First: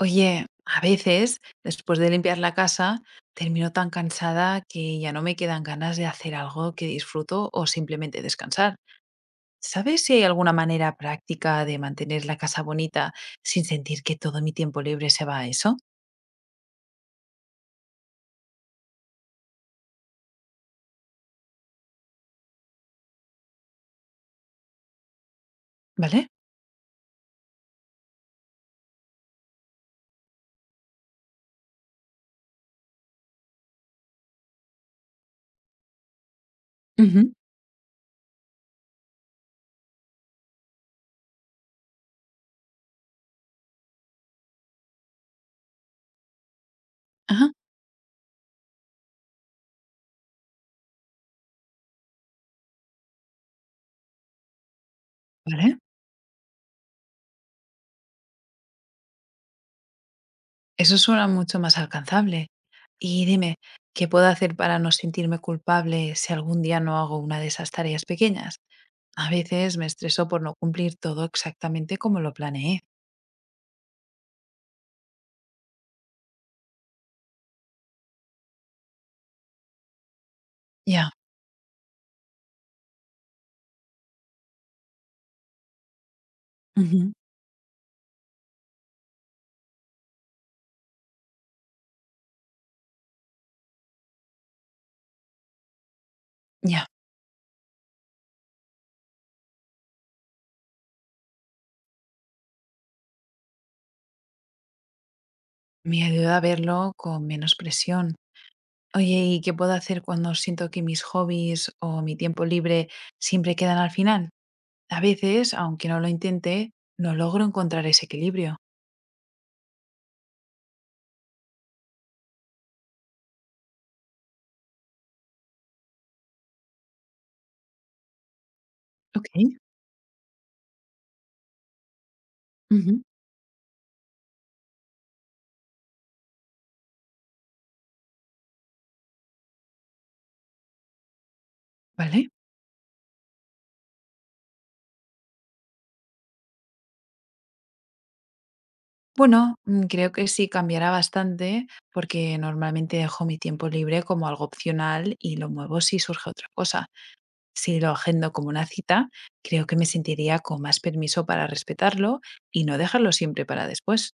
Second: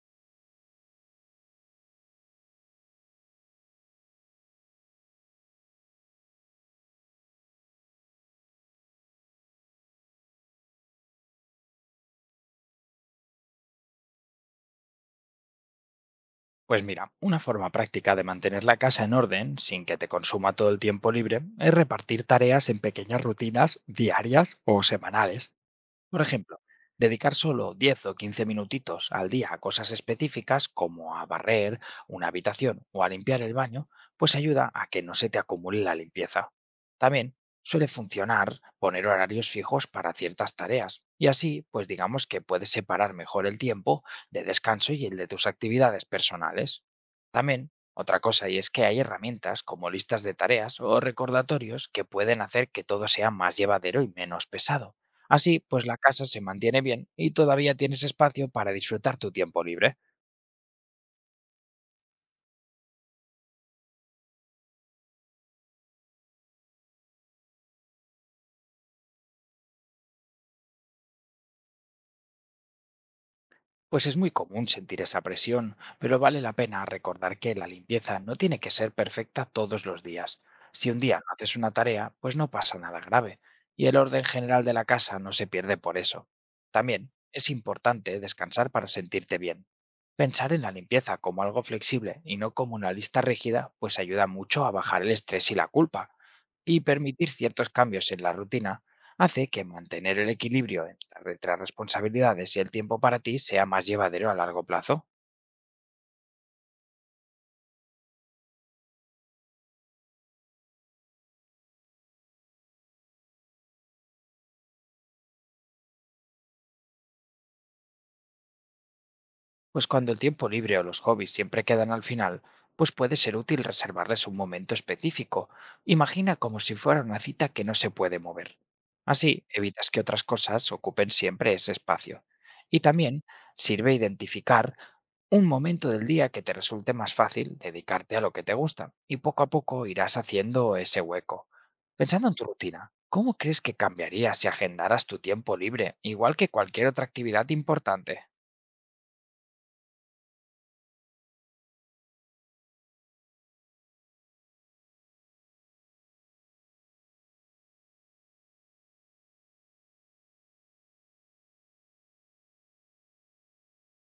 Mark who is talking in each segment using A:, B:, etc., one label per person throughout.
A: Oye, a veces, después de limpiar la casa, termino tan cansada que ya no me quedan ganas de hacer algo que disfruto o simplemente descansar. ¿Sabes si hay alguna manera práctica de mantener la casa bonita sin sentir que todo mi tiempo libre se va a eso?
B: Pues mira, una forma práctica de mantener la casa en orden sin que te consuma todo el tiempo libre es repartir tareas en pequeñas rutinas diarias o semanales. Por
A: ¿Vale?
B: ejemplo, dedicar solo 10 o 15 minutitos al día a cosas específicas como a barrer una habitación o a limpiar el baño, pues ayuda a que no se te acumule la limpieza.
A: Ujú.
B: También suele funcionar poner horarios fijos para ciertas tareas y así, pues digamos que puedes separar mejor el tiempo de descanso y el de tus actividades personales.
A: Ajá.
B: También, otra cosa, y es que hay herramientas como listas de tareas o recordatorios que pueden hacer que todo sea más llevadero y menos pesado. Así,
A: ¿Vale?
B: pues la casa se mantiene bien y todavía tienes espacio para disfrutar tu tiempo libre.
A: Eso suena mucho más alcanzable. Y dime, ¿qué puedo hacer para no sentirme culpable si algún día no hago una de esas tareas pequeñas? A veces me estreso por no cumplir todo exactamente como lo planeé.
B: Pues es muy común sentir esa presión, pero vale la pena recordar que la limpieza no tiene que ser perfecta todos los días. Si un
A: Ya.
B: día no haces una tarea, pues no pasa nada grave, y el orden general de la casa no se pierde por eso.
A: Ujú.
B: También es importante descansar para sentirte bien. Pensar en la limpieza como algo flexible y no como una lista rígida, pues ayuda mucho a bajar el estrés y la culpa, y
A: Ya.
B: permitir ciertos cambios en la rutina hace que mantener el equilibrio entre las responsabilidades y el tiempo para ti sea más llevadero a largo plazo.
A: Me ayuda a verlo con menos presión. Oye, ¿y qué puedo hacer cuando siento que mis hobbies o mi tiempo libre siempre quedan al final? A veces, aunque no lo intente, no logro encontrar ese equilibrio.
B: Pues cuando el tiempo libre o los hobbies siempre quedan al final, pues puede ser útil reservarles un momento específico. Imagina como si fuera una cita que no se puede mover.
A: Ok.
B: Así evitas que otras cosas ocupen siempre ese espacio. Y
A: Ujú.
B: también sirve identificar un momento del día que te resulte más fácil dedicarte a lo que te gusta, y poco a poco irás haciendo ese hueco. Pensando
A: ¿Vale?
B: en tu rutina, ¿cómo crees que cambiaría si agendaras tu tiempo libre igual que cualquier otra actividad importante?
A: Bueno, creo que sí cambiará bastante porque normalmente dejo mi tiempo libre como algo opcional y lo muevo si surge otra cosa. Si lo agendo como una cita, creo que me sentiría con más permiso para respetarlo y no dejarlo siempre para después.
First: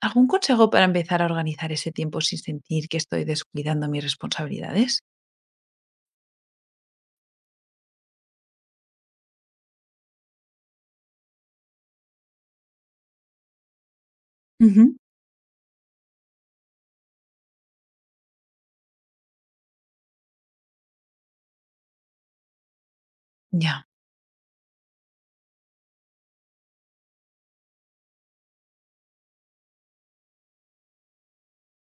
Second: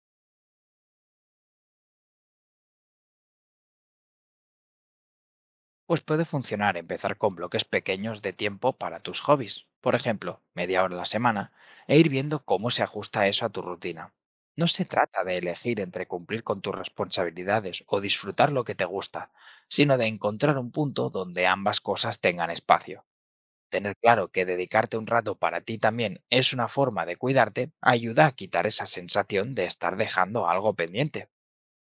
A: ¿Algún consejo para empezar a organizar ese tiempo sin sentir que estoy descuidando mis responsabilidades?
B: Pues puede funcionar empezar con bloques pequeños de tiempo para tus hobbies, por ejemplo, media hora a la semana, e ir viendo cómo se ajusta eso a tu rutina. No se
A: Ujú.
B: trata de elegir entre cumplir con tus responsabilidades o disfrutar lo que te gusta, sino de encontrar un punto donde ambas cosas tengan espacio.
A: Ya.
B: Tener claro que dedicarte un rato para ti también es una forma de cuidarte ayuda a quitar esa sensación de estar dejando algo pendiente.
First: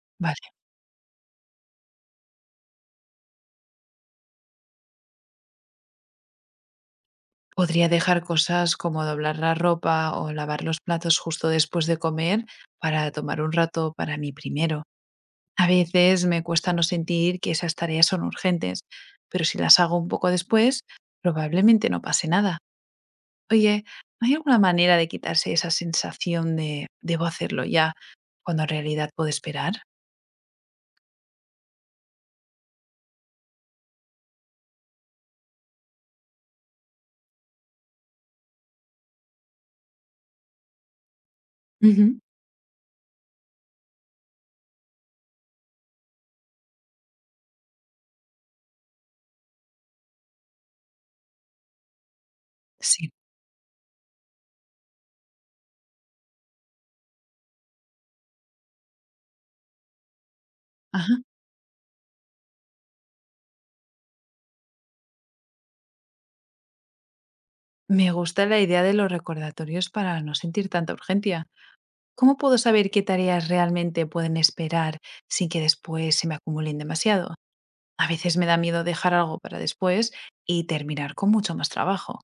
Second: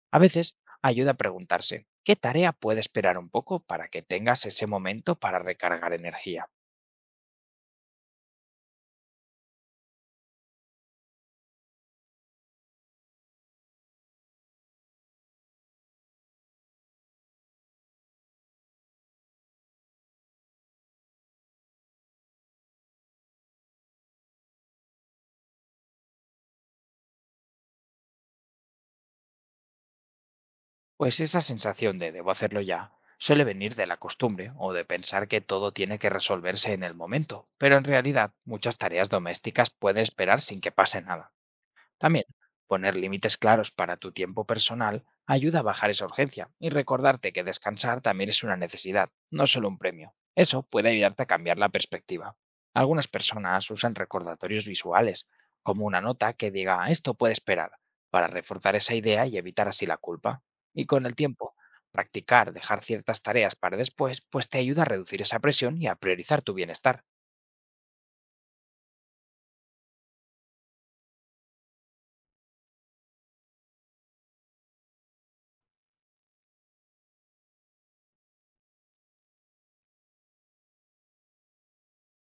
B: A
A: Vale.
B: veces ayuda a preguntarse, ¿qué tarea puede esperar un poco para que tengas ese momento para recargar energía?
A: Podría dejar cosas como doblar la ropa o lavar los platos justo después de comer para tomar un rato para mí primero. A veces me cuesta no sentir que esas tareas son urgentes, pero si las hago un poco después, probablemente no pase nada. Oye, ¿hay alguna manera de quitarse esa sensación de debo hacerlo ya cuando en realidad puedo esperar?
B: Pues esa sensación de debo hacerlo ya suele venir de la costumbre o de pensar que todo tiene que resolverse en el momento, pero en realidad muchas tareas domésticas pueden esperar sin que pase nada.
A: Ujú.
B: También, poner límites claros para tu tiempo personal ayuda a bajar esa urgencia y recordarte que descansar también es una necesidad, no solo un premio. Eso puede ayudarte a cambiar la perspectiva. Algunas
A: Sí.
B: personas usan recordatorios visuales, como una nota que diga "Ah, esto puede esperar", para reforzar esa idea y evitar así la culpa. Y con
A: Ajá.
B: el tiempo, practicar dejar ciertas tareas para después, pues te ayuda a reducir esa presión y a priorizar tu bienestar.
A: Me gusta la idea de los recordatorios para no sentir tanta urgencia. ¿Cómo puedo saber qué tareas realmente pueden esperar sin que después se me acumulen demasiado? A veces me da miedo dejar algo para después y terminar con mucho más trabajo.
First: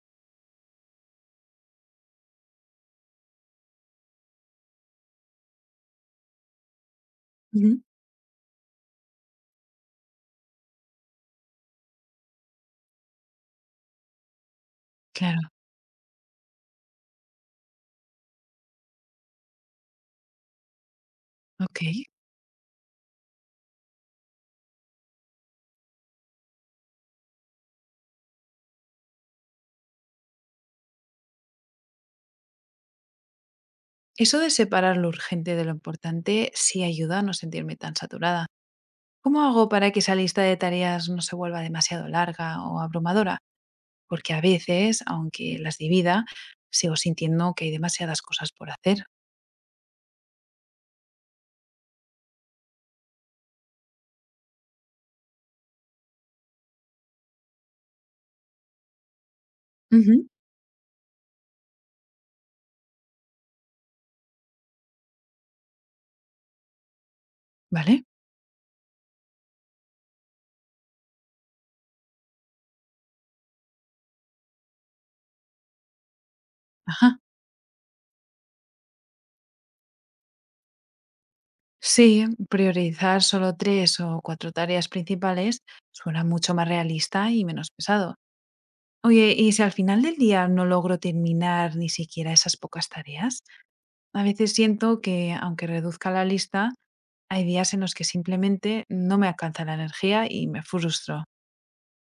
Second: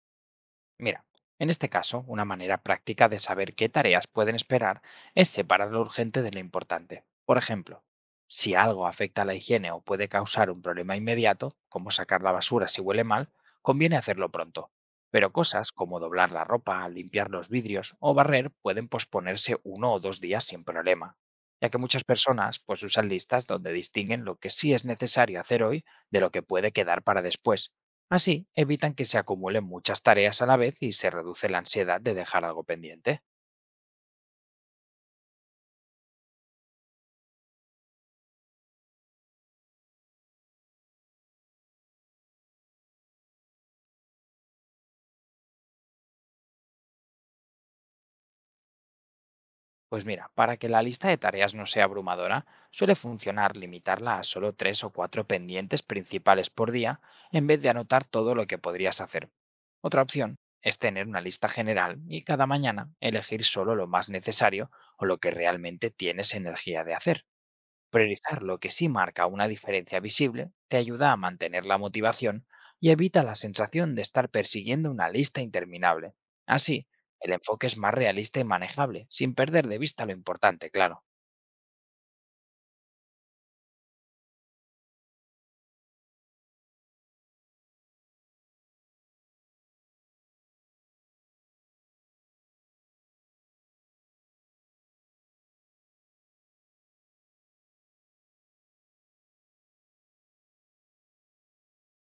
B: Mira, en este caso, una manera práctica de saber qué tareas pueden esperar es separar lo urgente de lo importante. Por
A: Ujú.
B: ejemplo, si algo afecta a la higiene o puede causar un problema inmediato, como sacar la basura si huele mal, conviene hacerlo pronto. Pero
A: Claro,
B: cosas como doblar la ropa, limpiar los vidrios o barrer pueden posponerse 1 o 2 días sin problema, ya que
A: ok.
B: muchas personas pues usan listas donde distinguen lo que sí es necesario hacer hoy de lo que puede quedar para después. Así, evitan que se acumulen muchas tareas a la vez y se reduce la ansiedad de dejar algo pendiente.
A: Eso de separar lo urgente de lo importante sí ayuda a no sentirme tan saturada. ¿Cómo hago para que esa lista de tareas no se vuelva demasiado larga o abrumadora? Porque a veces, aunque las divida, sigo sintiendo que hay demasiadas cosas por hacer.
B: Pues mira, para que la lista de tareas no sea abrumadora, suele funcionar limitarla a solo tres o cuatro pendientes principales por día, en vez de anotar todo lo que podrías hacer. Otra
A: Ujú.
B: opción es tener una lista general y cada mañana elegir solo lo más necesario o lo que realmente tienes energía de hacer.
A: ¿Vale?
B: Priorizar lo que sí marca una diferencia visible te ayuda a mantener la motivación y evita la sensación de estar persiguiendo una lista interminable. Así,
A: Ajá.
B: el enfoque es más realista y manejable, sin perder de vista lo importante, claro.
A: Sí, priorizar solo tres o cuatro tareas principales suena mucho más realista y menos pesado. Oye, ¿y si al final del día no logro terminar ni siquiera esas pocas tareas? A veces siento que, aunque reduzca la lista, hay días en los que simplemente no me alcanza la energía y me frustro.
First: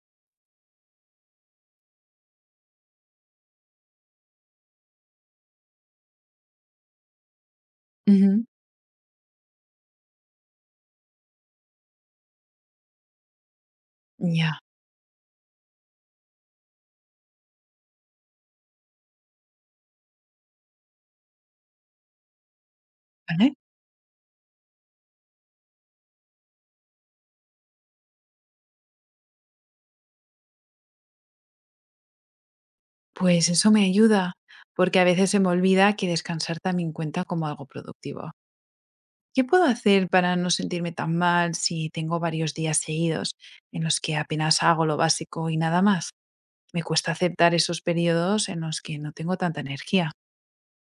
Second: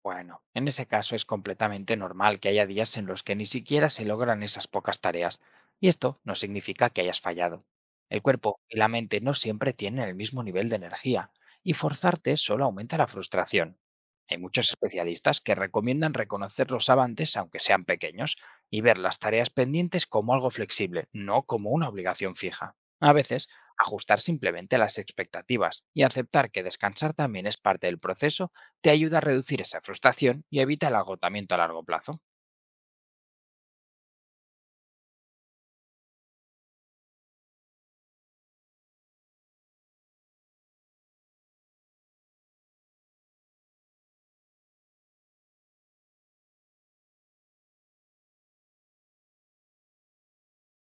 B: Bueno, en ese caso es completamente normal que haya días en los que ni siquiera se logran esas pocas tareas, y esto no significa que hayas fallado. El
A: Ujú.
B: cuerpo y la mente no siempre tienen el mismo nivel de energía, y forzarte solo aumenta la frustración. Hay
A: Ya.
B: muchos especialistas que recomiendan reconocer los avances, aunque sean pequeños, y ver las tareas pendientes como algo flexible, no como una obligación fija. A veces,
A: Vale.
B: ajustar simplemente las expectativas y aceptar que descansar también es parte del proceso te ayuda a reducir esa frustración y evita el agotamiento a largo plazo.
A: Pues eso me ayuda, porque a veces se me olvida que descansar también cuenta como algo productivo. ¿Qué puedo hacer para no sentirme tan mal si tengo varios días seguidos en los que apenas hago lo básico y nada más? Me cuesta aceptar esos periodos en los que no tengo tanta energía.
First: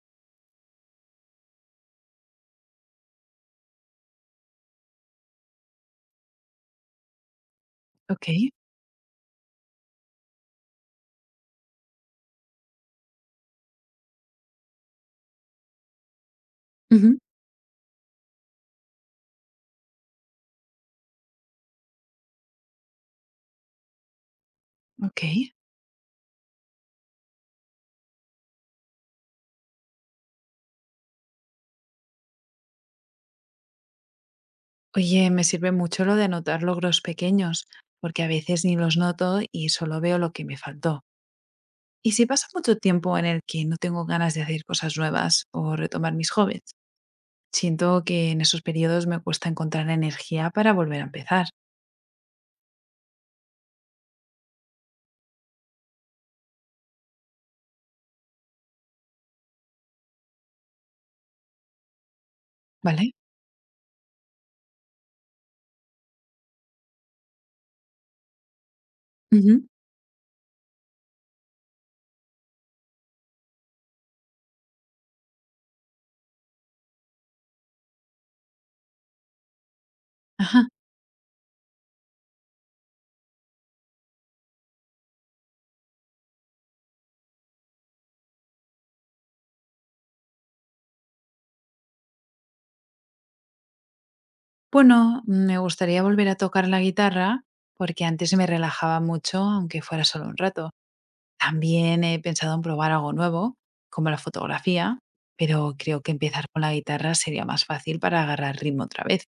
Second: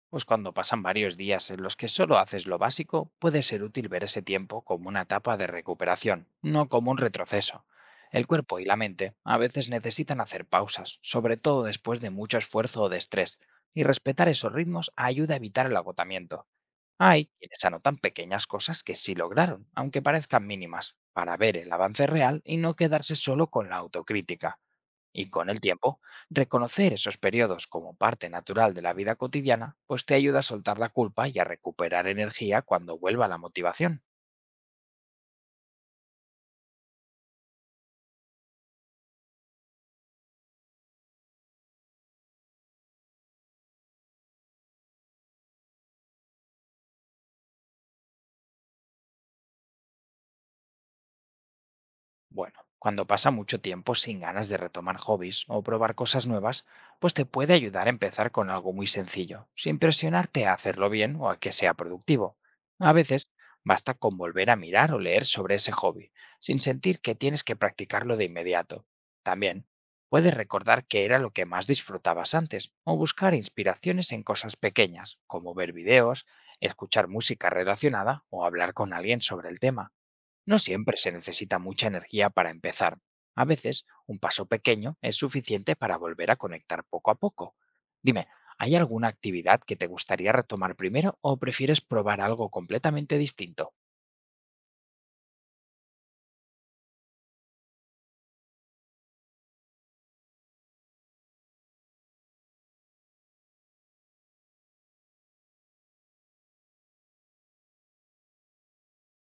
B: Pues cuando pasan varios días en los que solo haces lo básico, puede ser útil ver ese tiempo como una etapa de recuperación, no como un retroceso. El
A: Ok.
B: cuerpo y la mente a veces necesitan hacer pausas, sobre todo después de mucho esfuerzo o de estrés, y respetar esos ritmos ayuda a evitar el agotamiento.
A: Ujú.
B: Hay quienes anotan pequeñas cosas que sí lograron, aunque parezcan mínimas, para ver el avance real y no quedarse solo con la autocrítica.
A: Ok.
B: Y con el tiempo, reconocer esos periodos como parte natural de la vida cotidiana, pues te ayuda a soltar la culpa y a recuperar energía cuando vuelva la motivación.
A: Oye, me sirve mucho lo de anotar logros pequeños, porque a veces ni los noto y solo veo lo que me faltó. Y si pasa mucho tiempo en el que no tengo ganas de hacer cosas nuevas o retomar mis hobbies, siento que en esos periodos me cuesta encontrar energía para volver a empezar.
B: Bueno, cuando pasa mucho tiempo sin ganas de retomar hobbies o probar cosas nuevas, pues te puede ayudar a empezar con algo muy sencillo, sin presionarte a hacerlo bien o a que sea productivo. A
A: ¿Vale?
B: veces basta con volver a mirar o leer sobre ese hobby, sin sentir que tienes que practicarlo de inmediato.
A: Ujú.
B: También puedes recordar qué era lo que más disfrutabas antes o buscar inspiraciones en cosas pequeñas, como ver videos, escuchar música relacionada o hablar con alguien sobre el tema. No
A: Ajá.
B: siempre se necesita mucha energía para empezar. A veces, un paso pequeño es suficiente para volver a conectar poco a poco. Dime, ¿hay alguna actividad que te gustaría retomar primero o prefieres probar algo completamente distinto?
A: Bueno, me gustaría volver a tocar la guitarra porque antes me relajaba mucho, aunque fuera solo un rato. También he pensado en probar algo nuevo, como la fotografía, pero creo que empezar con la guitarra sería más fácil para agarrar ritmo otra vez.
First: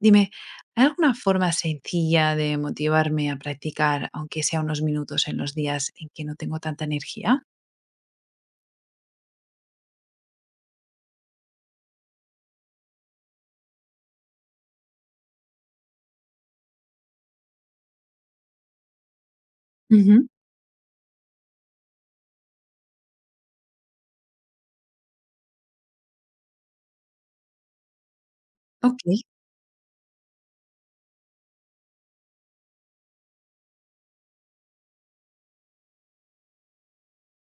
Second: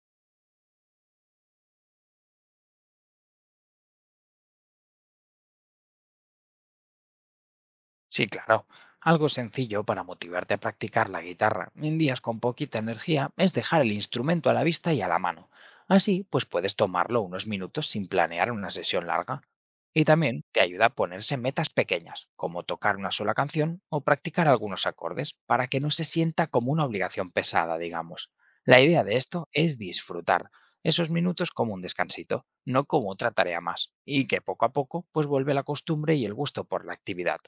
A: Dime, ¿hay alguna forma sencilla de motivarme a practicar, aunque sea unos minutos en los días en que no tengo tanta energía?
B: Sí, claro. Algo sencillo para motivarte a practicar la guitarra en días con poquita energía es dejar el instrumento a la vista y a la mano. Así, pues puedes tomarlo unos minutos sin planear una sesión larga. Y
A: Ujú.
B: también te ayuda a ponerse metas pequeñas, como tocar una sola canción o practicar algunos acordes, para que no se sienta como una obligación pesada, digamos. La
A: Ok,
B: idea de esto es disfrutar esos minutos como un descansito, no como otra tarea más, y que poco a poco pues vuelve la costumbre y el gusto por la actividad.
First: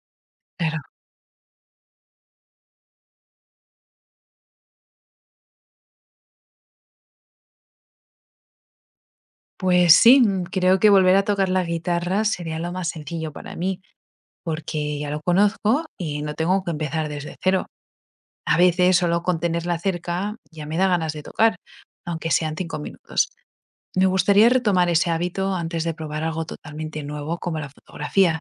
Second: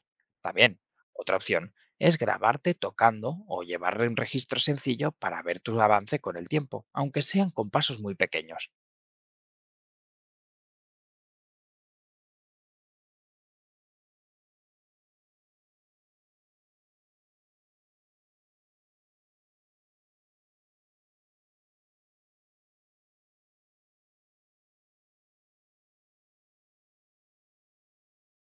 A: claro.
B: También, otra opción es grabarte tocando o llevar un registro sencillo para ver tu avance con el tiempo, aunque sean con pasos muy pequeños.
A: Pues sí, creo que volver a tocar la guitarra sería lo más sencillo para mí, porque ya lo conozco y no tengo que empezar desde cero. A veces solo con tenerla cerca ya me da ganas de tocar, aunque sean 5 minutos. Me gustaría retomar ese hábito antes de probar algo totalmente nuevo como la fotografía.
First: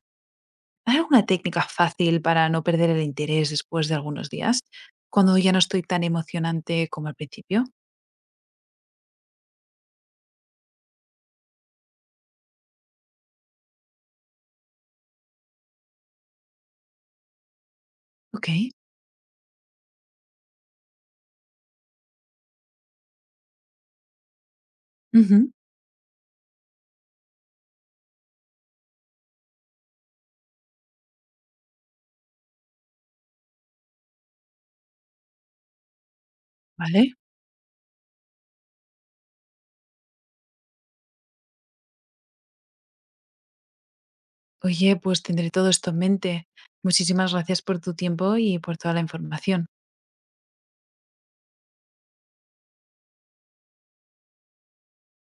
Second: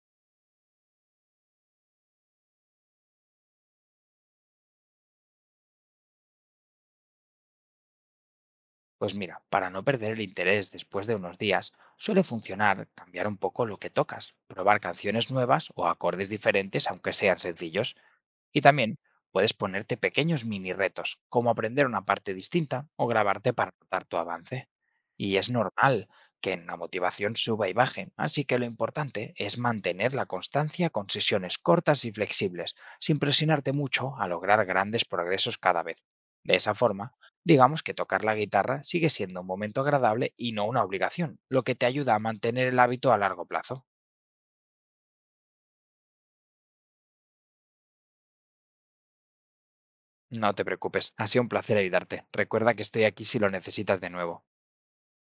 A: ¿Hay alguna técnica fácil para no perder el interés después de algunos días? Cuando ya no estoy tan emocionante como al principio.
B: Pues mira, para no perder el interés después de unos días, suele funcionar cambiar un poco lo que tocas, probar canciones nuevas o acordes diferentes aunque sean sencillos.
A: Ok.
B: Y también puedes ponerte pequeños mini retos, como aprender una parte distinta o grabarte para notar tu avance. Y
A: Ujú.
B: es normal que la motivación suba y baje, así que lo importante es mantener la constancia con sesiones cortas y flexibles, sin presionarte mucho a lograr grandes progresos cada vez. De esa
A: Vale.
B: forma, digamos que tocar la guitarra sigue siendo un momento agradable y no una obligación, lo que te ayuda a mantener el hábito a largo plazo.
A: Oye, pues tendré todo esto en mente. Muchísimas gracias por tu tiempo y por toda la información.
B: No te preocupes, ha sido un placer ayudarte. Recuerda que estoy aquí si lo necesitas de nuevo.